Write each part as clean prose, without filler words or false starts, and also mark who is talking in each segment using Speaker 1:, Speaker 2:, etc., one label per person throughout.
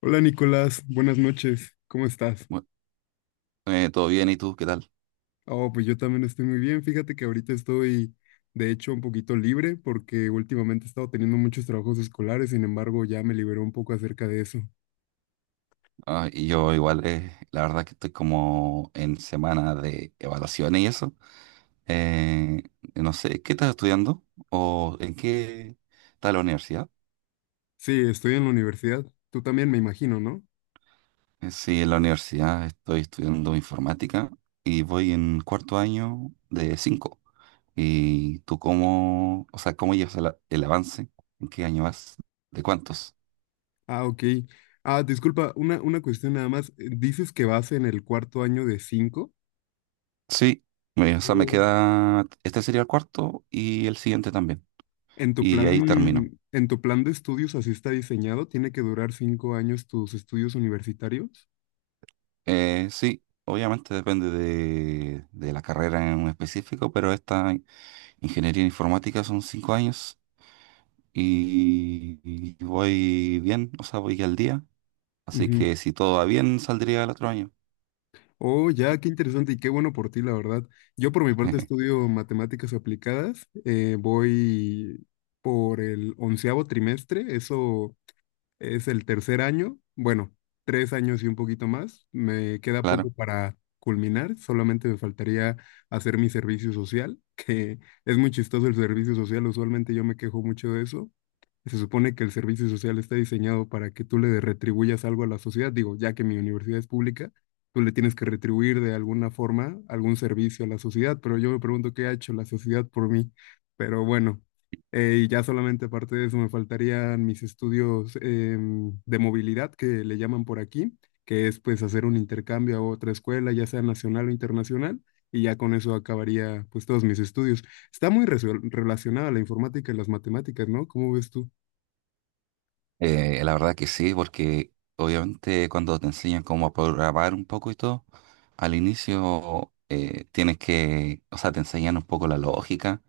Speaker 1: Hola Nicolás, buenas noches, ¿cómo estás?
Speaker 2: Bu- Todo bien, ¿y tú qué tal?
Speaker 1: Oh, pues yo también estoy muy bien, fíjate que ahorita estoy de hecho un poquito libre porque últimamente he estado teniendo muchos trabajos escolares, sin embargo ya me liberó un poco acerca de eso.
Speaker 2: Ah, y yo igual, la verdad que estoy como en semana de evaluaciones y eso. Eh, no sé, ¿qué estás estudiando? ¿O en qué está la universidad?
Speaker 1: Sí, estoy en la universidad, tú también me imagino, ¿no?
Speaker 2: Sí, en la universidad estoy estudiando informática y voy en cuarto año de cinco. ¿Y tú cómo, o sea, cómo llevas el avance? ¿En qué año vas? ¿De cuántos?
Speaker 1: Ah, ok. Ah, disculpa, una cuestión nada más, dices que vas en el cuarto año de cinco.
Speaker 2: Sí, o sea, me
Speaker 1: Mm.
Speaker 2: queda, este sería el cuarto y el siguiente también.
Speaker 1: ¿en tu
Speaker 2: Y ahí termino.
Speaker 1: plan, en tu plan de estudios así está diseñado? ¿Tiene que durar 5 años tus estudios universitarios?
Speaker 2: Sí, obviamente depende de la carrera en específico, pero esta ingeniería en informática son cinco años y voy bien, o sea, voy al día. Así
Speaker 1: Ujú.
Speaker 2: que si todo va bien, saldría el otro año.
Speaker 1: Oh, ya, qué interesante y qué bueno por ti, la verdad. Yo por mi parte estudio matemáticas aplicadas, voy por el onceavo trimestre, eso es el tercer año, bueno, 3 años y un poquito más. Me queda
Speaker 2: Claro.
Speaker 1: poco para culminar, solamente me faltaría hacer mi servicio social, que es muy chistoso el servicio social, usualmente yo me quejo mucho de eso. Se supone que el servicio social está diseñado para que tú le retribuyas algo a la sociedad, digo, ya que mi universidad es pública, tú le tienes que retribuir de alguna forma algún servicio a la sociedad, pero yo me pregunto qué ha hecho la sociedad por mí, pero bueno. Y ya solamente aparte de eso me faltarían mis estudios de movilidad, que le llaman por aquí, que es pues hacer un intercambio a otra escuela, ya sea nacional o internacional, y ya con eso acabaría pues todos mis estudios. Está muy relacionada la informática y las matemáticas, ¿no? ¿Cómo ves tú?
Speaker 2: La verdad que sí, porque obviamente cuando te enseñan cómo programar un poco y todo, al inicio tienes que, o sea, te enseñan un poco la lógica,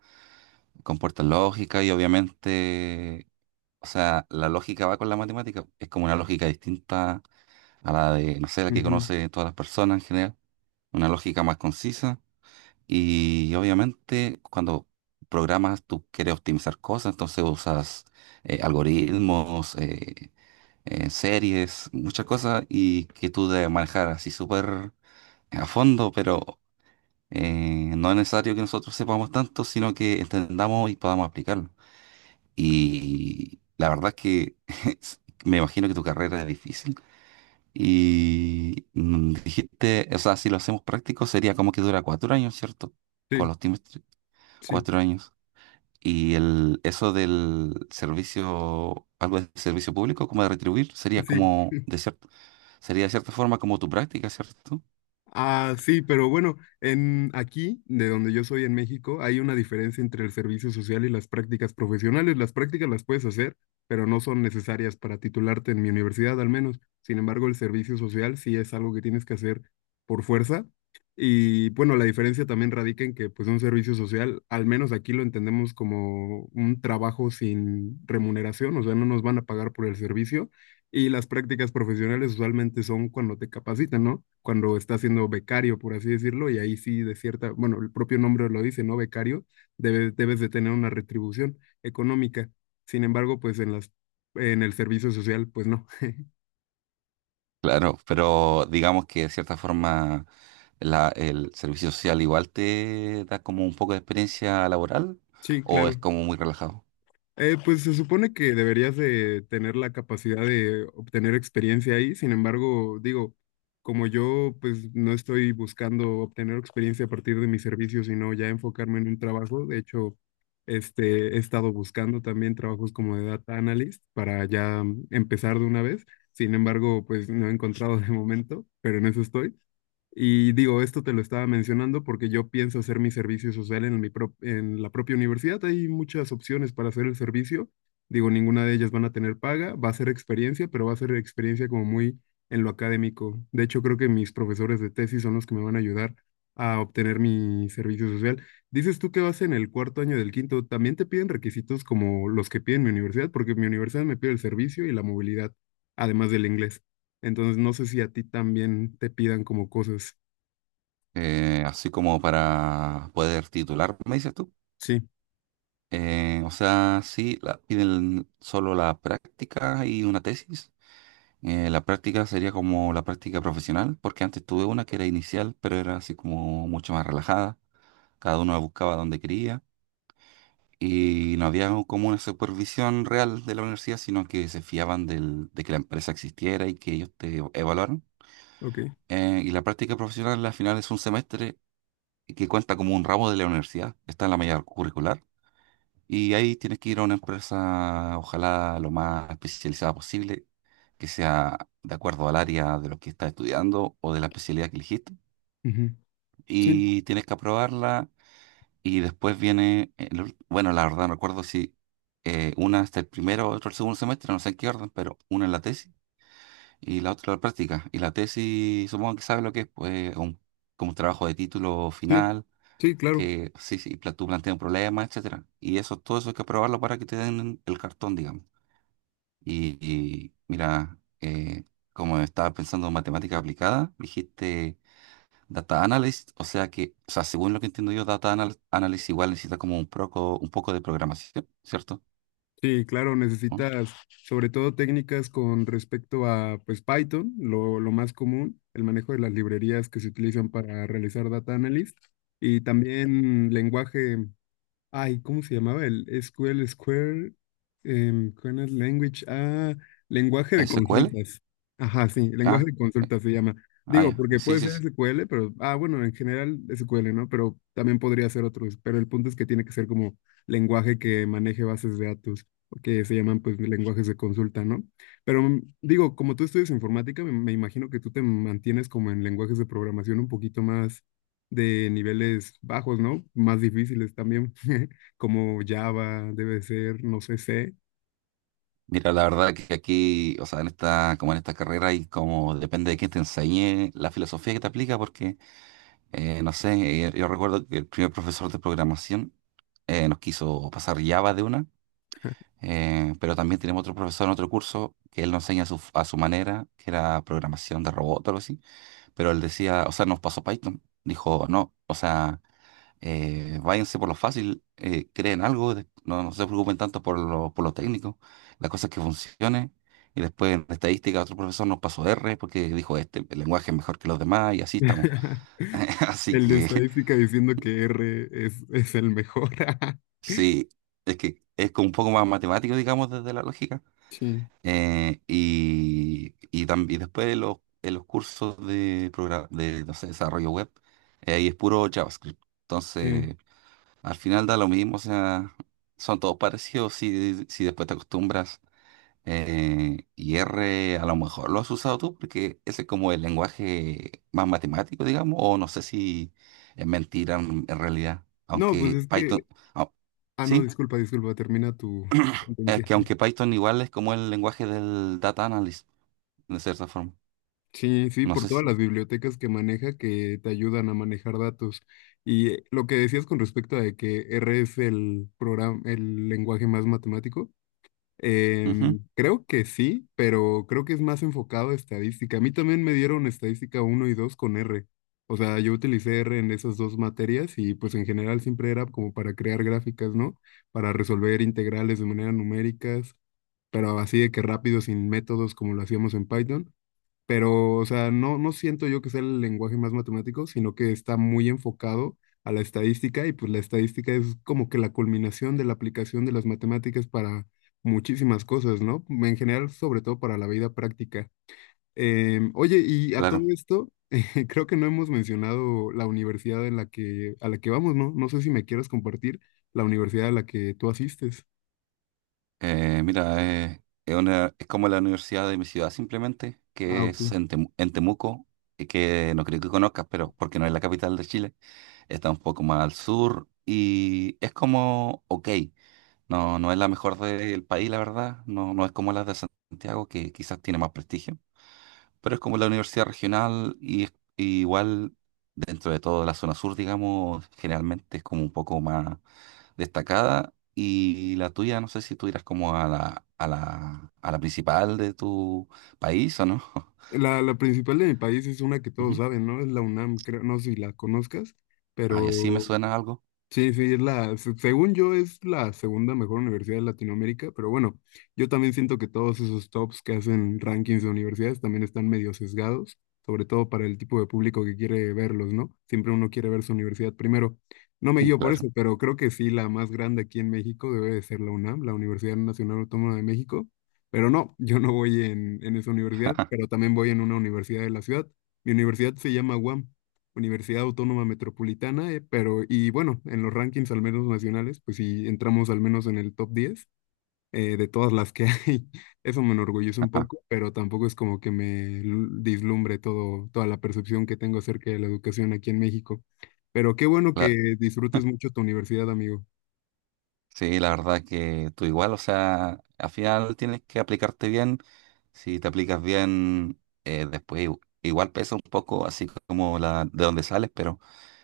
Speaker 2: comporta lógica y obviamente, o sea, la lógica va con la matemática, es como una lógica distinta a la de, no sé, la que
Speaker 1: Ujú.
Speaker 2: conoce todas las personas en general, una lógica más concisa y obviamente cuando programas tú quieres optimizar cosas, entonces usas algoritmos, series, muchas cosas y que tú debes manejar así súper a fondo, pero no es necesario que nosotros sepamos tanto, sino que entendamos y podamos aplicarlo. Y la verdad es que me imagino que tu carrera es difícil. Y dijiste, o sea, si lo hacemos práctico sería como que dura cuatro años, ¿cierto? Con
Speaker 1: Sí,
Speaker 2: los trimestres,
Speaker 1: sí,
Speaker 2: cuatro años. Y el, eso del servicio, algo de servicio público, como de retribuir, sería
Speaker 1: sí.
Speaker 2: como, sería de cierta forma como tu práctica, ¿cierto?
Speaker 1: Ah, sí, pero bueno, en aquí, de donde yo soy en México, hay una diferencia entre el servicio social y las prácticas profesionales. Las prácticas las puedes hacer, pero no son necesarias para titularte en mi universidad, al menos. Sin embargo, el servicio social sí es algo que tienes que hacer por fuerza. Y bueno, la diferencia también radica en que, pues, un servicio social, al menos aquí lo entendemos como un trabajo sin remuneración, o sea, no nos van a pagar por el servicio y las prácticas profesionales usualmente son cuando te capacitan, ¿no? Cuando estás siendo becario, por así decirlo, y ahí sí de cierta, bueno, el propio nombre lo dice, ¿no? Becario, debes de tener una retribución económica. Sin embargo, pues en el servicio social, pues no.
Speaker 2: Claro, pero digamos que de cierta forma el servicio social igual te da como un poco de experiencia laboral
Speaker 1: Sí,
Speaker 2: o es
Speaker 1: claro.
Speaker 2: como muy relajado.
Speaker 1: Pues se supone que deberías de tener la capacidad de obtener experiencia ahí, sin embargo, digo, como yo pues no estoy buscando obtener experiencia a partir de mi servicio, sino ya enfocarme en un trabajo, de hecho, este, he estado buscando también trabajos como de data analyst para ya empezar de una vez, sin embargo, pues no he encontrado de momento, pero en eso estoy. Y digo, esto te lo estaba mencionando porque yo pienso hacer mi servicio social en la propia universidad. Hay muchas opciones para hacer el servicio. Digo, ninguna de ellas van a tener paga, va a ser experiencia, pero va a ser experiencia como muy en lo académico. De hecho, creo que mis profesores de tesis son los que me van a ayudar a obtener mi servicio social. Dices tú que vas en el cuarto año del quinto, ¿también te piden requisitos como los que piden mi universidad? Porque mi universidad me pide el servicio y la movilidad, además del inglés. Entonces, no sé si a ti también te pidan como cosas.
Speaker 2: Así como para poder titular, me dices tú.
Speaker 1: Sí,
Speaker 2: O sea, sí, piden solo la práctica y una tesis. La práctica sería como la práctica profesional, porque antes tuve una que era inicial, pero era así como mucho más relajada. Cada uno la buscaba donde quería, y no había como una supervisión real de la universidad, sino que se fiaban de que la empresa existiera y que ellos te evaluaran.
Speaker 1: ok.
Speaker 2: Y la práctica profesional al final es un semestre que cuenta como un ramo de la universidad, está en la malla curricular. Y ahí tienes que ir a una empresa, ojalá lo más especializada posible, que sea de acuerdo al área de lo que estás estudiando o de la especialidad que elegiste.
Speaker 1: Ujú. Sí,
Speaker 2: Y tienes que aprobarla. Y después viene, bueno, la verdad no recuerdo si una hasta el primero o otro el segundo semestre, no sé en qué orden, pero una en la tesis y la otra en la práctica. Y la tesis, supongo que sabe lo que es, pues un, como un trabajo de título
Speaker 1: sí,
Speaker 2: final,
Speaker 1: sí, claro.
Speaker 2: que sí, sí, tú planteas un problema, etcétera. Y eso, todo eso hay que aprobarlo para que te den el cartón, digamos. Y mira, como estaba pensando en matemática aplicada, dijiste Data Analyst, o sea, según lo que entiendo yo, Analyst igual necesita como un poco de programación, ¿cierto?
Speaker 1: Sí, claro,
Speaker 2: ¿Mm?
Speaker 1: necesitas sobre todo técnicas con respecto a pues Python, lo más común, el manejo de las librerías que se utilizan para realizar data analysis y también lenguaje. Ay, ¿cómo se llamaba el SQL Square? ¿Cuál es? Language. Ah, lenguaje de
Speaker 2: ¿SQL?
Speaker 1: consultas. Ajá, sí, lenguaje
Speaker 2: Ah,
Speaker 1: de
Speaker 2: eh,
Speaker 1: consultas se llama. Digo,
Speaker 2: ya.
Speaker 1: porque
Speaker 2: Sí,
Speaker 1: puede
Speaker 2: sí,
Speaker 1: ser
Speaker 2: sí.
Speaker 1: SQL, pero, ah, bueno, en general SQL, ¿no? Pero también podría ser otros. Pero el punto es que tiene que ser como lenguaje que maneje bases de datos, que se llaman pues lenguajes de consulta, ¿no? Pero digo, como tú estudias informática, me imagino que tú te mantienes como en lenguajes de programación un poquito más de niveles bajos, ¿no? Más difíciles también, como Java debe ser, no sé, C.
Speaker 2: Mira, la verdad que aquí, o sea, en esta, como en esta carrera y como depende de quién te enseñe la filosofía que te aplica, porque, no sé, yo recuerdo que el primer profesor de programación nos quiso pasar Java de una, pero también tenemos otro profesor en otro curso que él nos enseña a su manera, que era programación de robot o algo así. Pero él decía, o sea, nos pasó Python. Dijo, no, o sea, váyanse por lo fácil, creen algo, no, no se preocupen tanto por lo técnico, la cosa es que funcione. Y después en estadística otro profesor nos pasó R porque dijo, este, el lenguaje es mejor que los demás y así estamos. Así
Speaker 1: El de
Speaker 2: que
Speaker 1: estadística diciendo que R es el mejor.
Speaker 2: sí, es que es como un poco más matemático, digamos, desde la lógica.
Speaker 1: Sí,
Speaker 2: Y después en los cursos de, de no sé, desarrollo web, ahí es puro JavaScript.
Speaker 1: sí.
Speaker 2: Entonces, al final da lo mismo, o sea, son todos parecidos si, si después te acostumbras. Y R a lo mejor lo has usado tú porque ese es como el lenguaje más matemático, digamos, o no sé si es mentira en realidad,
Speaker 1: No, pues
Speaker 2: aunque
Speaker 1: es que...
Speaker 2: Python, ah,
Speaker 1: Ah, no,
Speaker 2: sí,
Speaker 1: disculpa, disculpa, termina tu
Speaker 2: es
Speaker 1: sentencia.
Speaker 2: que aunque Python igual es como el lenguaje del data analyst, de cierta forma.
Speaker 1: Sí, sí,
Speaker 2: No
Speaker 1: por
Speaker 2: sé
Speaker 1: todas
Speaker 2: si.
Speaker 1: las bibliotecas que maneja que te ayudan a manejar datos. Y lo que decías con respecto a de que R es el programa, el lenguaje más matemático.
Speaker 2: Ujú,
Speaker 1: Creo que sí, pero creo que es más enfocado a estadística. A mí también me dieron estadística uno y 2 con R. O sea, yo utilicé R en esas dos materias y pues en general siempre era como para crear gráficas, ¿no? Para resolver integrales de manera numéricas, pero así de que rápido, sin métodos como lo hacíamos en Python, pero, o sea, no, no siento yo que sea el lenguaje más matemático, sino que está muy enfocado a la estadística y pues la estadística es como que la culminación de la aplicación de las matemáticas para muchísimas cosas, ¿no? En general, sobre todo para la vida práctica. Oye, y a todo
Speaker 2: claro.
Speaker 1: esto, creo que no hemos mencionado la universidad a la que vamos, ¿no? No sé si me quieras compartir la universidad a la que tú asistes.
Speaker 2: Mira, es, es como la universidad de mi ciudad, simplemente,
Speaker 1: Ah,
Speaker 2: que
Speaker 1: ok.
Speaker 2: es en, en Temuco, y que no creo que conozcas, pero porque no es la capital de Chile, está un poco más al sur y es como, ok, no, no es la mejor del país, la verdad, no, no es como la de Santiago, que quizás tiene más prestigio, pero es como la universidad regional y, y igual dentro de toda la zona sur, digamos, generalmente es como un poco más destacada. Y la tuya, no sé si tú irás como a la, a la, a la principal de tu país o no.
Speaker 1: La principal de mi país es una que todos
Speaker 2: Ujú.
Speaker 1: saben, ¿no? Es la UNAM, creo, no sé si la conozcas,
Speaker 2: Ay, así me
Speaker 1: pero
Speaker 2: suena algo.
Speaker 1: sí, sí, es la, según yo es la segunda mejor universidad de Latinoamérica, pero bueno, yo también siento que todos esos tops que hacen rankings de universidades también están medio sesgados, sobre todo para el tipo de público que quiere verlos, ¿no? Siempre uno quiere ver su universidad primero. No me
Speaker 2: Mm,
Speaker 1: guío por eso,
Speaker 2: claro.
Speaker 1: pero creo que sí, la más grande aquí en México debe de ser la UNAM, la Universidad Nacional Autónoma de México, pero no, yo no voy en esa universidad, pero también voy en una universidad de la ciudad. Mi universidad se llama UAM. Universidad Autónoma Metropolitana, pero y bueno, en los rankings al menos nacionales, pues sí entramos al menos en el top 10 de todas las que hay. Eso me enorgullece un
Speaker 2: Ajá.
Speaker 1: poco, pero tampoco es como que dislumbre todo, toda la percepción que tengo acerca de la educación aquí en México. Pero qué bueno
Speaker 2: La-
Speaker 1: que disfrutes mucho tu universidad, amigo.
Speaker 2: sí, la verdad que tú igual, o sea, al final tienes que aplicarte bien. Si te aplicas bien, después igual pesa un poco, así como la de donde sales, pero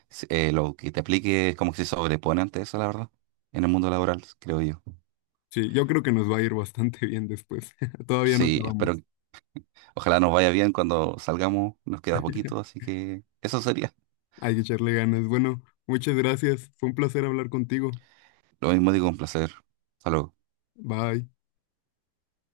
Speaker 2: lo que te aplique es como que se sobrepone ante eso, la verdad, en el mundo laboral, creo yo.
Speaker 1: Sí, yo creo que nos va a ir bastante bien después. Todavía no
Speaker 2: Sí, espero.
Speaker 1: acabamos.
Speaker 2: Ojalá nos vaya bien cuando salgamos, nos queda poquito, así que eso sería.
Speaker 1: Hay que echarle ganas. Bueno, muchas gracias. Fue un placer hablar contigo.
Speaker 2: Lo mismo digo, un placer. Hasta luego.
Speaker 1: Bye.